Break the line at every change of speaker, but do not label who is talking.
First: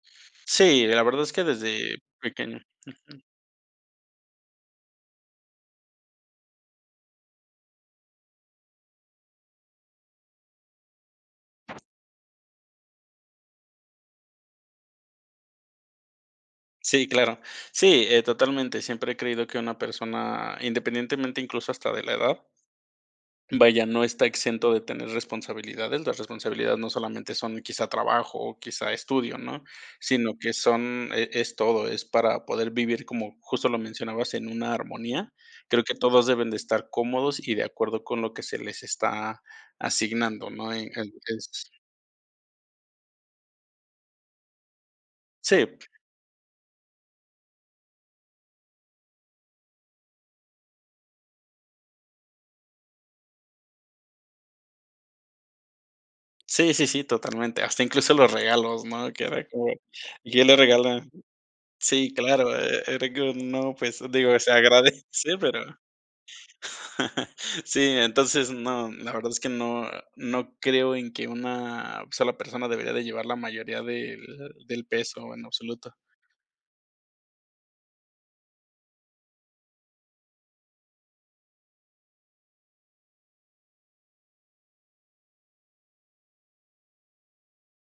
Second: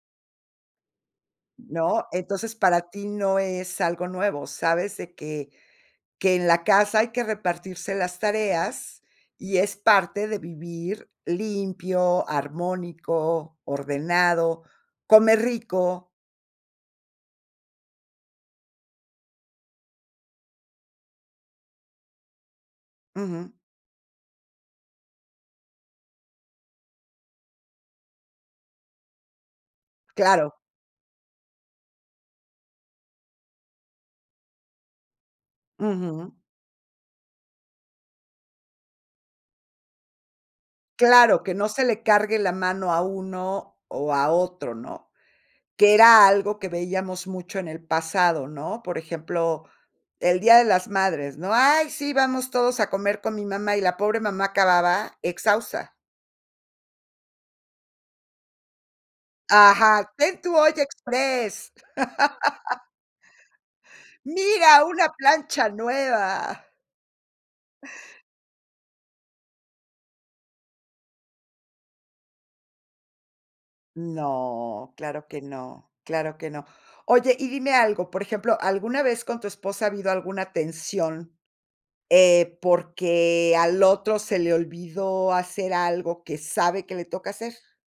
Sí, la verdad es que desde
¿No? Entonces,
pequeño.
para ti
Ujú.
no es algo nuevo, sabes de que que en la casa hay que repartirse las tareas, y es parte de vivir limpio, armónico, ordenado, comer rico.
Sí, claro. Sí, eh, totalmente, siempre he creído que una persona, independientemente incluso hasta de la edad
Ujú.
vaya, no está exento de tener responsabilidades, las responsabilidades no solamente son quizá trabajo o quizá estudio, ¿no? Sino que
Claro.
son e es todo, es para poder vivir, como justo lo mencionabas, en una armonía. Creo que todos
Ujú.
deben de estar cómodos y de acuerdo con lo que se les está asignando, ¿no?, eh, en
Claro, que no
es
se le cargue la mano a uno, o a otro, ¿no?
Sí.
Que era algo que veíamos mucho en el pasado, ¿no? Por ejemplo, el día de las madres, ¿no? ¡Ay, sí! Vamos todos a comer con mi mamá, y la pobre mamá acababa, exhausta.
Sí, sí, sí, totalmente, hasta incluso los regalos, ¿no? Que era que
Ajá, "Ten
y él
tu
le
olla
regala
exprés".
sí, claro, e era que uno, pues, digo, se
"¡Mira,
agradece,
una
pero
plancha nueva!".
sí, entonces, no, la verdad es que no no creo en que una sola persona debería de llevar la mayoría de del
No, claro
peso
que
en
no,
absoluto.
claro que no. Oye, y dime algo, por ejemplo, ¿alguna vez con tu esposa ha habido alguna tensión, eh, porque al otro se le olvidó hacer algo que sabe que le toca hacer?